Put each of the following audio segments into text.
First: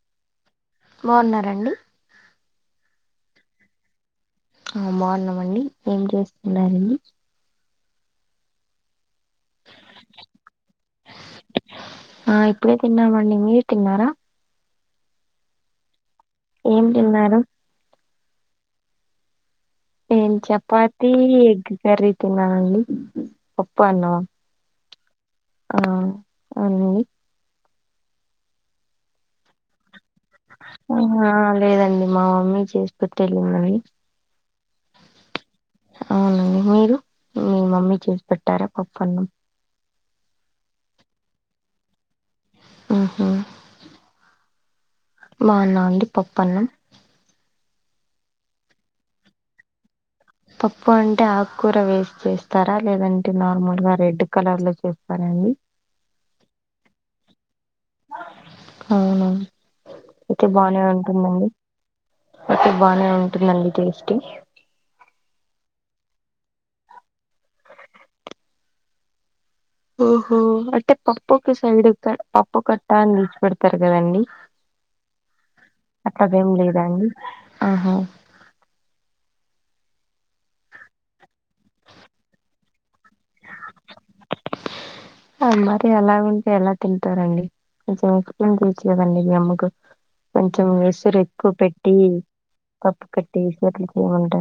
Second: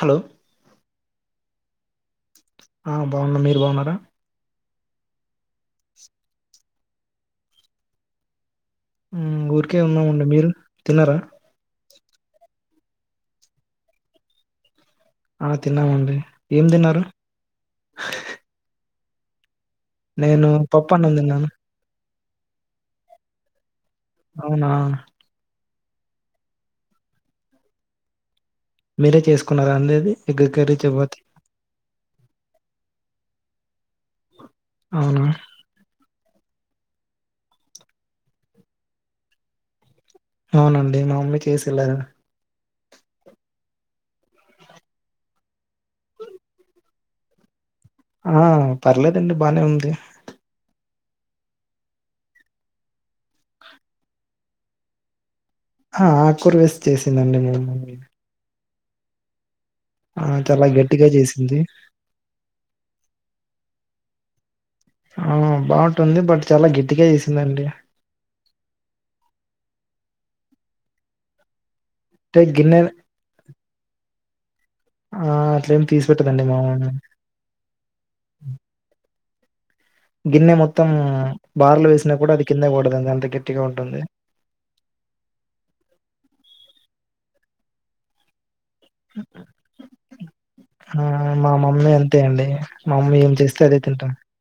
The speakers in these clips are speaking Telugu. హలో బావున్నార అండి ఆ బావున్నా మీరు బావున్నారా ఆ బావున్నం అండి ఏం చేస్తున్నారండి మ్మ్ ఊరికే ఉన్నామండి మీరు తిన్నరా ఆ ఇప్పుడే తిన్నామండి మీరు తిన్నారా ఆ తిన్నామండి ఏం తిన్నారు నేను పప్పు చపాతి అన్నం తిన్నాను ఎగ్గు కర్రీ తిన్నానండి పప్పు అన్నమ అవునా ఆ అవునండి మీరే చేసుకున్నార అండి అది ఎగ్గు కర్రీ చపాతి ఆహా లేదండి మా మమ్మీ చేసిపెట్టి వెళ్ళిందండి అవునా అవునండి మీరు మీ మమ్మీ చేసి పెట్టారా పప్పు అన్నం అవునండి మా మమ్మీ చేసి వెళ్లారు మ్మ్ హు బాగుందా అండి పప్పన్నం ఆ పర్లేదండి బానే ఉంది పప్పు అంటే ఆకుకూర వేసి చేస్తారా లేదంటే నార్మల్ గా రెడ్ కలర్ లో చేస్తార అండి ఆ ఆకూర వేసి చేసిందండి మా అమ్మ గాని అవును ఆ అయితే చాలా బానే గట్టిగా ఉంటుందండి చేసింది అంటే బానే ఉంటుందండి టేస్ట్ ఆ బాగుంటుంది బట్ చాలా గట్టిగా చేసిందండి ఓహో అంటే పప్పు ఒక సైడ్ అంటే పప్పు గిన్నె కట్టా అని తీచి పెడతారు కదండి ఆ అట్లేమి తీసి పెట్టదండి అట్లాగేం మా లేదా మమ్మీ అండి ఆహా గిన్నె మొత్తం బార్లు వేసినా కూడా అది కిందకి పడదండి అంత గట్టిగా ఉంటుంది ఆ మరి అలాగ ఉంటే ఎలా తింటారండి కొంచెం హెల్ప్ చెయ్యచ్చు కదండి మీ అమ్మకు కొంచెం ఆ వెసురు ఎక్కువ మా మమ్మీ పెట్టి అంతే అండి మా కప్పు మమ్మీ ఏం కట్టి చేస్తే అదే అట్ల తింటాం చేయమంటే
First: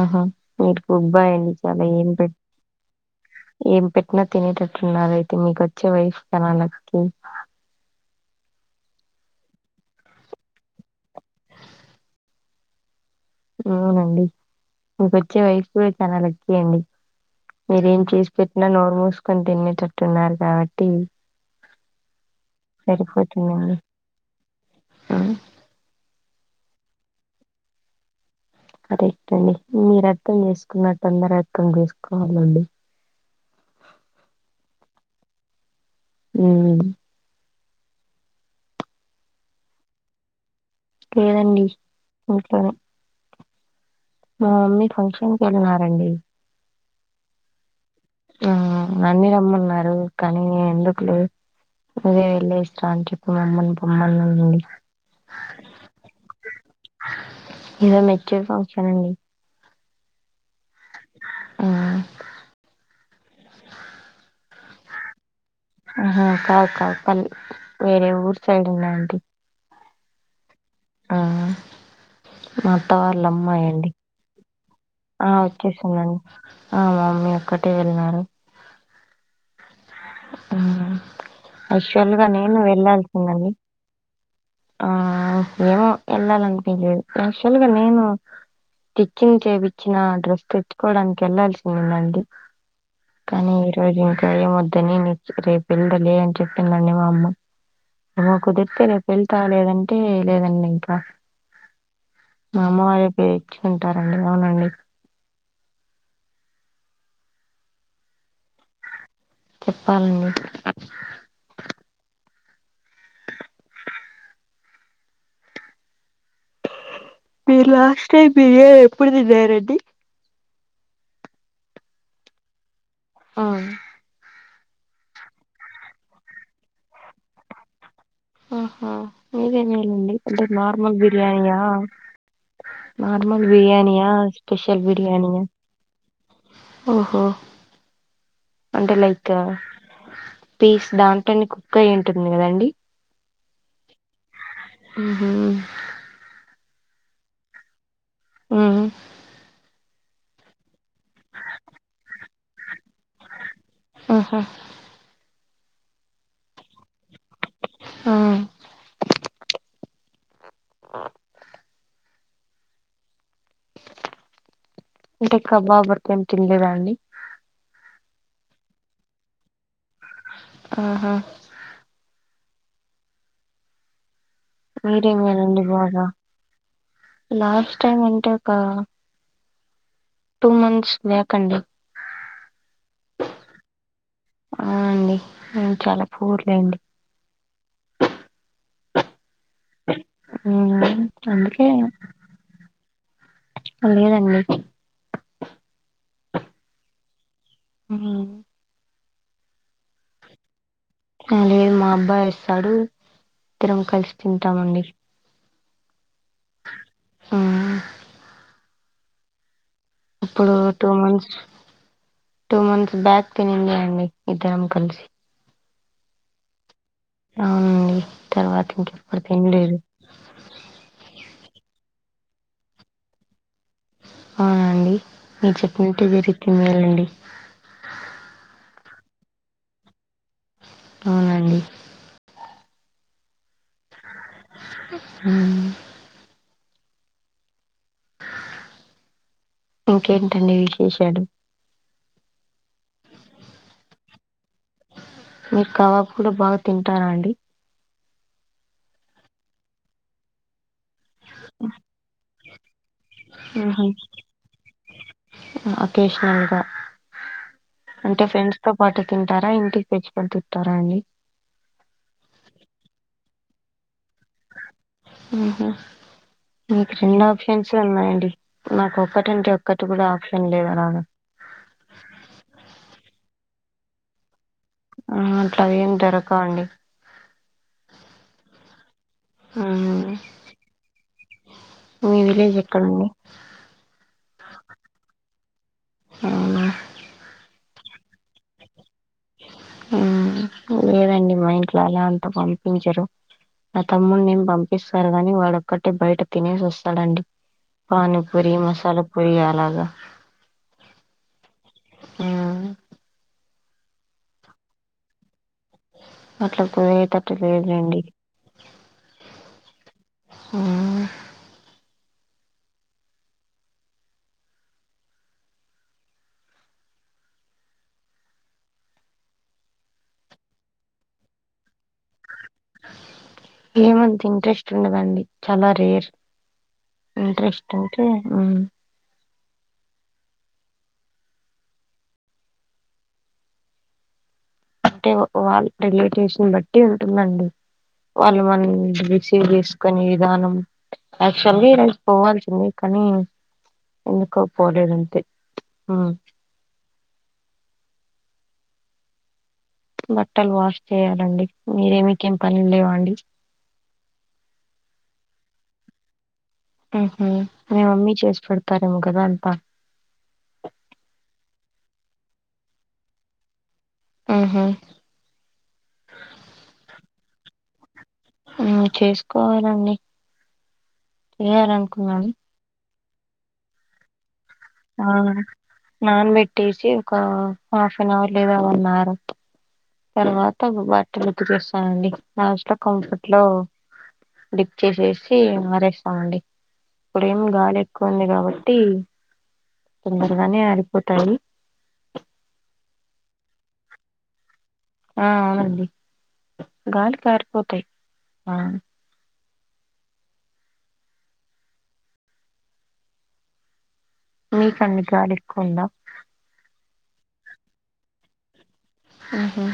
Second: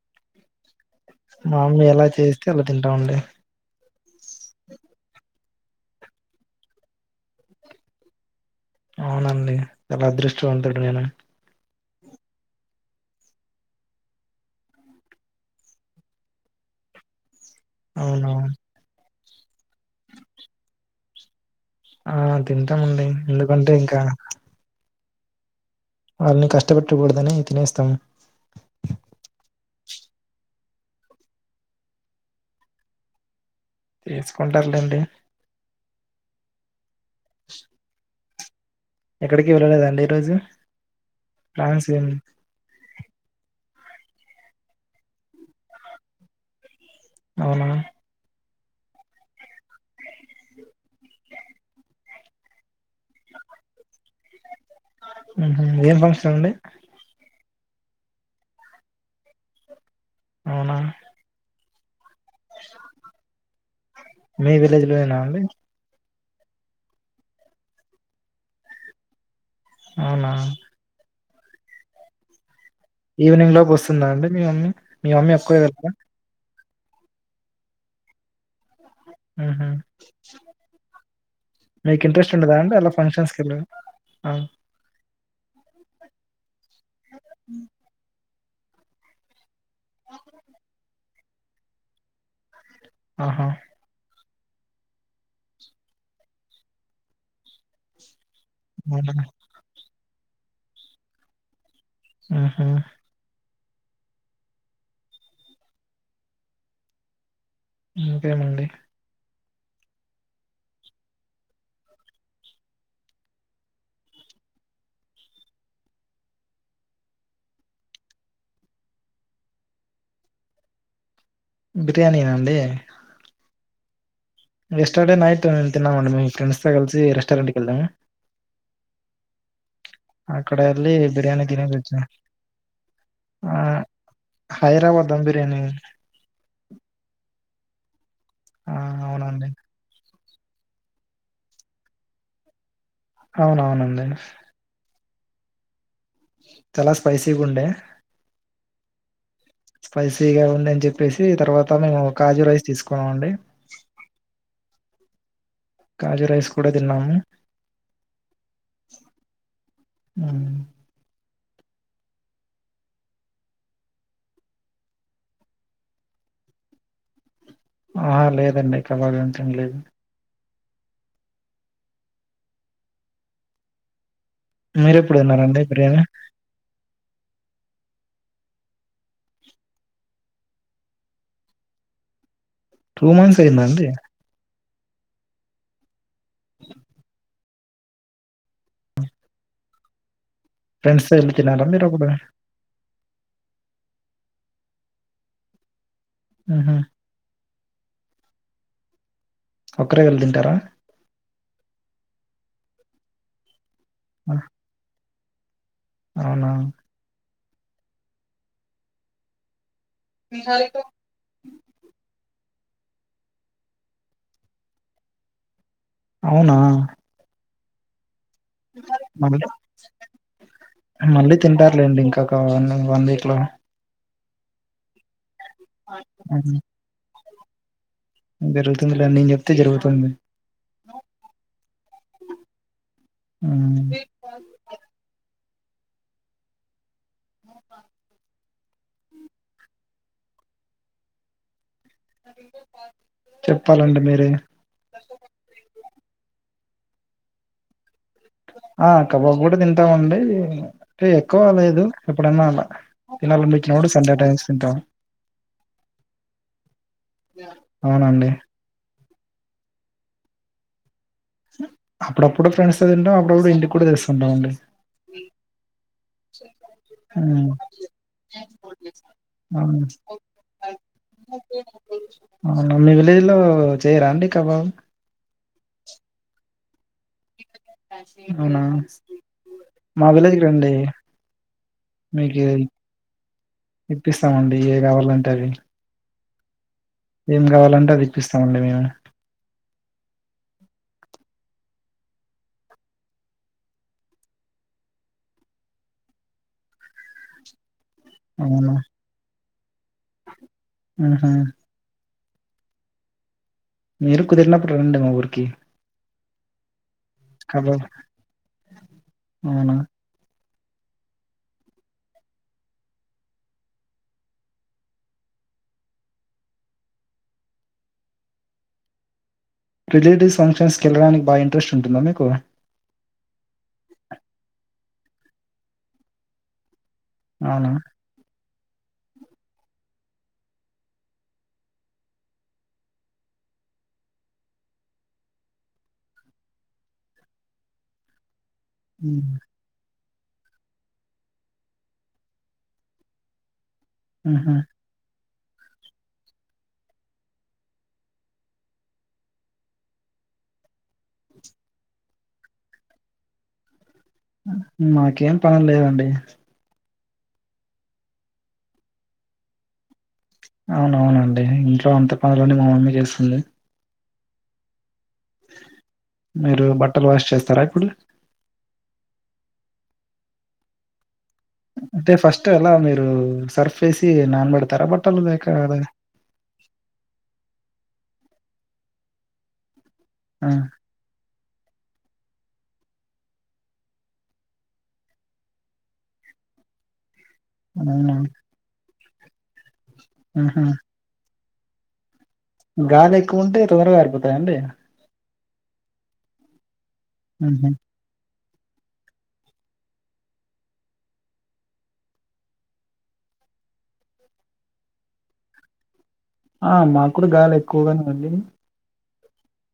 ఆహా మీకు మా మమ్మీ [inaudible] ఎలా ఏం పెట్ చేస్తే అలా తింటామండి ఏం పెట్టిన తినేటట్టున్నారు అయితే మీకు వచ్చే వైఫ్ చాలా లక్కీ నీకు అవునండి చాలా అదృష్టవంతుడిని నేను అవునండి మీకు వచ్చే వైఫ్ కూడా చాలా లక్కే అండి మీరేం చేసి అవునవును పెట్టినా నోరు మూసుకొని తినేటట్టున్నారు కాబట్టి ఆ తింటామండి ఎందుకంటే సరిపోతుందండి ఇంకా ఆ వాళ్ళని కష్టపెట్టకూడదని తినేస్తాం కరెక్ట్ అండి మీరు అర్థం చేసుకున్నట్టు అందరు అర్థం చేసుకోవాలండి చేసుకుంటారులేండి మ్మ్ చ్ ఎక్కడికి వెళ్ళలేదండి ఈ రోజు లేదండి ప్లాన్స్ ఏం ఉంటను మా మమ్మీ ఫంక్షన్ వెళ్ళినారండి అవునా ఆ నన్ను రమ్మన్నారు కానీ ఎందుకు లే అదే వెళ్ళే ఇస్తా అని చెప్పి మమ్మని బొమ్మన్న నుండి హు హు ఏం ఫంక్షన్ అండి ఏదో మెచ్యూర్ ఫంక్షన్ అండి అవునా ఆ మీ విలేజ్ లోనా అండి హా కావు కావు పల్ వేరే ఊరు సైడ్ ఉన్నా అండి అవునా ఉమ్ మా అత్త వాళ్ళ ఈవినింగ్ లోపు అమ్మాయండి వస్తుందా అండి మీ మమ్మీ మీ ఆ మమ్మీ ఒక్కరే వెళ్తారా వచ్చేసింది అండీ ఆ మమ్మీ ఒక్కటే వెళ్ళినరు ఉహు మీకు యాక్చువల్ గా ఇంట్రెస్ట్ ఉండదా నేను అంటడి అలా ఫంక్షన్స్ వెళ్ళాల్సిందండి కెళ్ళడం ఆ ఎల్లాలి అనిపియ్యలేదు ఆయాక్షుల్గా నేను స్టిచ్చింగ్ చేపచ్చిన డ్రెస్ తెచ్చుకోవడానికి వెళ్లాల్సింద ఉందండి ఆహా కానీ ఈరోజు ఇంకా మ ని రేపు వెళ్దలే అని చెప్పిందండి మా అమ్మ ఉ కుదిరితే రేపు అవునా వెళ్తా లేదంటే లేదండి ఇంకా మా ఆహా! అమ్మవారి వేర్చుకుంటారండి అవునండి ఇంకేమండి చెప్పాలండి మీరు లాస్ట్ టైమ్ బిర్యాని ఎప్పుడు తిన్నారండి బిర్యానీనాండి ఆవునూ స్టర్డే నైట్ము తన్నామండి మీ ఫ్రెండ్స్తో కలిసి రెస్టారెంట్కి వెళ్దాము ఆహా ఇవేనేలండి అంటే అక్కడ ఎళ్లి నార్మల్ బిర్యానీ బిర్యాని తినేసొచ్చాం. నార్మల్ ఆహ్, బిర్యానియా స్పెషల్ హైదరాబాద్ దమ్ బిరియాని బిర్యానీ. ఓహో ఆ! అంటే లైక్ అవునండి. పీస్ దాంట్లోని కుక్ అయ ఉంటుంది కదండి అవునవునడీ ఉహు చాలా స్పైసీగా ఉండే ఆ స్పైసీ గా ఉంది అని చెప్పేసి తర్వాత మేము కాజు రైస్ తీసుకున్నాం అండి ఆహా కాజు రైస్ కూడా తిన్నాము ఆ ఉమ్ ఆ అంటే కబాబ్ ఏం తినలేదా అండి ఆహా లేదండి కబాబ్ ఏం తిన్నాలేదు ఆహా మీరే మీరెప్పుడు మేల్ తిన్నారండి అండి బిర్యానీ? బాగా లాస్ట్ టైమ్ అంటే ఒక టూ మంత్స్ లే కండి టూ మంత్స్ అయ్యిందండి ఆ అండి మేము చాలా పూర్ లెండి మీరా ఫ్రెండ్స్‌తో ఎళ్లి తిన్నారా అందుకే మీరప్పుడు? లేదండి ఉహు ఉ ఒకరే వెళ్లి తింటారా లేదు మా అబ్బాయి వస్తాడు ఇద్దరము కలిసి ఆ! తింటాం అండి అవునా ఉ ఇప్పుడు two months two months back తినింది అండి ఇద్దరము కలిసి అవునా ఉ తర్వాత ఇంకెప్పుడు తినలేదు మళ్లీ తింటారు లేండి ఇంకొక వన్ వీక్ లో అవునండి మీరు చెప్పినట్టే జరుగుతుంది లేండి జరుగుతుంది నేను చెప్తే జరుగుతుంది అవునండి అ ఉ ఉ ఉ హ ఇంకేంటండి విశేషాలు అ చెప్పాలండి మీరే మీరు కబాబ్ కూడా బాగా తింటారా అండి ఆ కబాబు కూడా తింటామండి అంటే ఎక్కువ లేదు ఎప్పుడన్నా అలా ఇంకా మ్మ్ గుర్తొచ్చినప్పుడు సండే టైమ్స్ తింటాం అకేషనల్ గా అంటే అవునండి ఫ్రెండ్స్ తో పాటు తింటారా ఇంటికి తెచ్చుకొని తింటారా అండి అప్పుడప్పుడు ఫ్రెండ్స్ తో తింటాం అప్పుడప్పుడు ఇంటికి కూడా తెస్తుంటాడు అండి ఇంకా నీకు రెండు ఆప్షన్స్ ఉన్నాయండి నాకు ఒకటంటే అవును ఒకటి కూడా ఆప్షన్ లేదు అలాగా మీ విలేజ్లో చేరండి కబాబు ఆ అట్లా ఏం దొరకవండి అవునా ఆ మా విలేజ్ రండి మీ మీకి విలేజ్ ఎక్కడండి ఇప్పిస్తామండి ఏమి కావాలంటే అవి అవునా ఏం కావాలంటే అవి ఇప్పిస్తామండి మేము ఉ లేదండి మా ఇంట్లో అలా అంతా పంపించరు నా తమ్ముడి ఏం పంపిస్తారు గాని వాడొక్కటే బయట తిను సస్తాడండి పానీపూరి అవునా మసాలా పూరి అలాగా ఆహా! ఉ మీరు కుదిరినప్పుడు రండి మా ఊరికి అట్లా కుదియేటట్టు కబాబ్ లేదులేండి అవునా! హా రిలేటివ్స్ ఫంక్షన్స్కి వెళ్ళడానికి ఇంట్రస్ట్ ఉంటుందా మీకు ఏమంత ఇంట్రెస్ట్ ఉండదండి చాలా రేర్ అవునా! ఇంట్రెస్ట్ అంటే ఉ అంటే వా రిలేటివ్స్ ని బట్టి ఉంటుందండి వాళ్ళు మనల్ హ్మ్. రిసీవ్ చేసు కొని విధానం యాక్చువల్గా ఈరోజు పోవాల్సింది కానీ ఎందుకో హుహు. పోలేదంతే అ బట్టలు వాష్ చేయ్యాలండి మీరేమి మీకే పనులేవండి మాకేం పనిలేదండి ఉహు మీ మమ్మీ చేసి పెడతారేమో కదా అంతా అవును అవునండి ఇంట్లో అంత పనులన్నీ మా మమ్మీ చేస్తుంది ఆహా మీరు బట్టలు వాష్ చేస్తారా ఇప్పుడు ఆ చేసుకోవాలండి మీరే అనుకున్నారు తా అలా మీరు సర్ఫ్ వేసి నానిబెడ్ ఆ నాన్ పెట్టేసి ఒక హాఫ్ అన్ అవర్ లేదా వన్ అవర్ ఆ! తర్వాత బట్టలు ఉతికేస్తానండి లాస్ట్ లో కంఫర్ట్ లో డిప్ చేసేసి మారేస్తామండి ఇప్పుడేమి గాలి ఎక్కువ అవునా! ఉంది కాబట్టి తొందరగానే ఆహా! ఆరిపోతాయి గాలి ఎక్కువ ఉంటే తొందరగా ఆరిపోతాయండి ఆ అవునండి గాలికి హుహు. ఆరిపోతాయి ఆ మీకండి గాలి ఎక్కువుందా ఆ మాకూడ గాలి ఎక్కువగానే ఉంది ఉహు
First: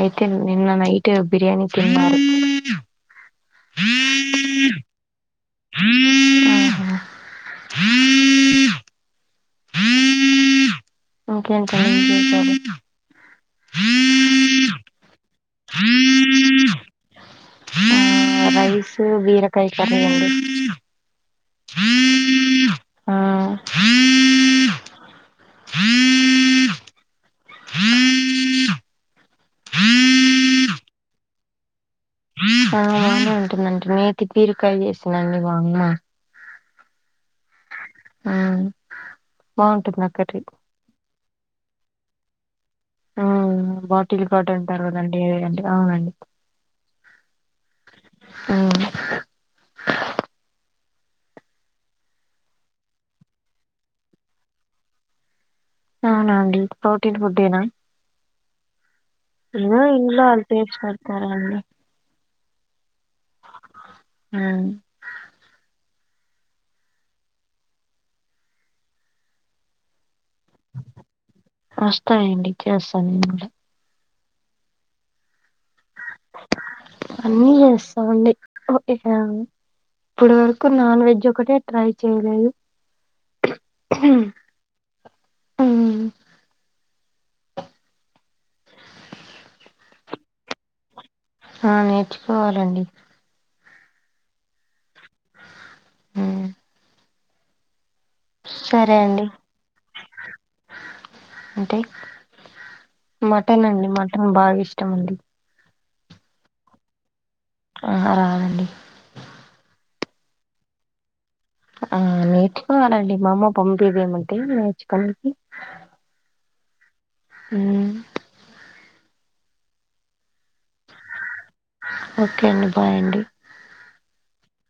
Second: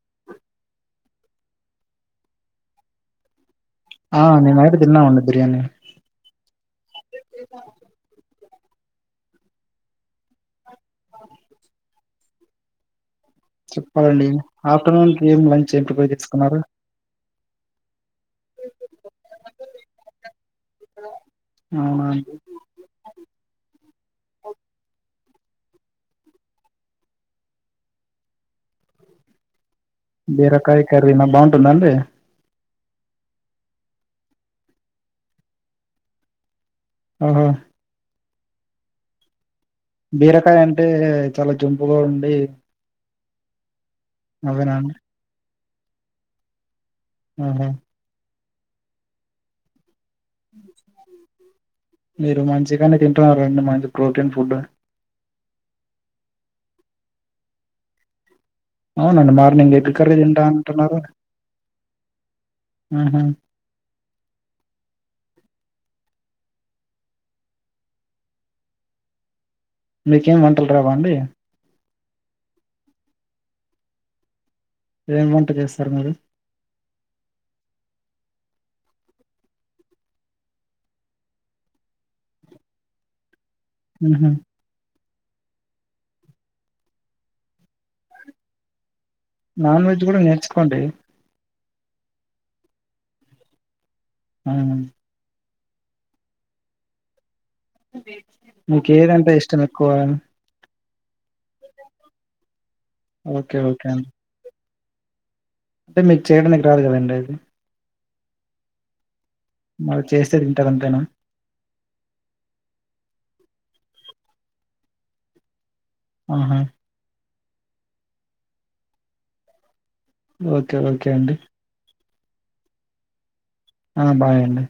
అయితే నిన్న నైట్ బిర్యానీ తిన్నారు ఆ నిన్న నైట్ తిన్నామండి బిర్యానీ ఆ ఒకే [unintelligible] చెప్పాలండి ఆఫ్టర్నూన్ కి ఏం లంచ్ ఏం ప్రిపేర్ చేసుకున్నారు రైస్ బీరకాయ కర్రీ అండి అవునా అండి ఆ ఆ బీరకాయ కర్రీనా బాగుంటుందా అండి బానే ఉంటుందండి నేతి బీరకాయ చేసిందండి మా అమ్మ ఆహా ఆ బా బీరకాయ అంటే చాలా జుంపుగా ఉండి ఆ బాటిల్ గాట్ అవేనా అంటారు అండి కదండి ఏటుగా అండి ఆహా ఆ అ మీరు మంచిగానే తింటున్నారండి మంచి ప్రోటీన్ ఫుడ్ అవునండి ప్రోటీన్ ఫుడ్డేనా అవునండి మార్నింగ్ ఏదో ఎగ్ కర్రీ ఇంట్లో తింటా వాళ్ళు చేసి అంటున్నారు పెడతారండి ఉహు హ్మ మీకేం వంటలు రావ అండి వస్తాయి అండి ఇచ్ చేస్తాను ఎం వంట చేస్తారు మీరు అన్ని చేస్తాం అండి ఉ ఇగ ఇప్పటి వరకు నాన్ వెజ్ ఒకటే ట్రై చేయలేదు ఉహం హ్మ్. నాన్ వెజ్ కూడా నేర్చుకోండి ఆ నేర్చుకోవాలి అండి అవున హ్మ మీకు ఏది అండి అంటే ఇష్టం ఎక్కువ అంటే ఓకే మటన్ ఓకే అండి మటన్ బాగా ఇష్టం అండి అంటే మీకు చేయడానికి ఏం రాదు కదా అండి అవును అండి చేస్తే తింటారు అంతేనా ఆ నేర్చుకోవాలి అండి మా అమ్మ పంపియమంటే నేర్చుకోవడానికి ఆహా హ్మ ఓకే ఓకే అండి ఓకే అండి బాయ్ అండి ఆ బాయ్ అండి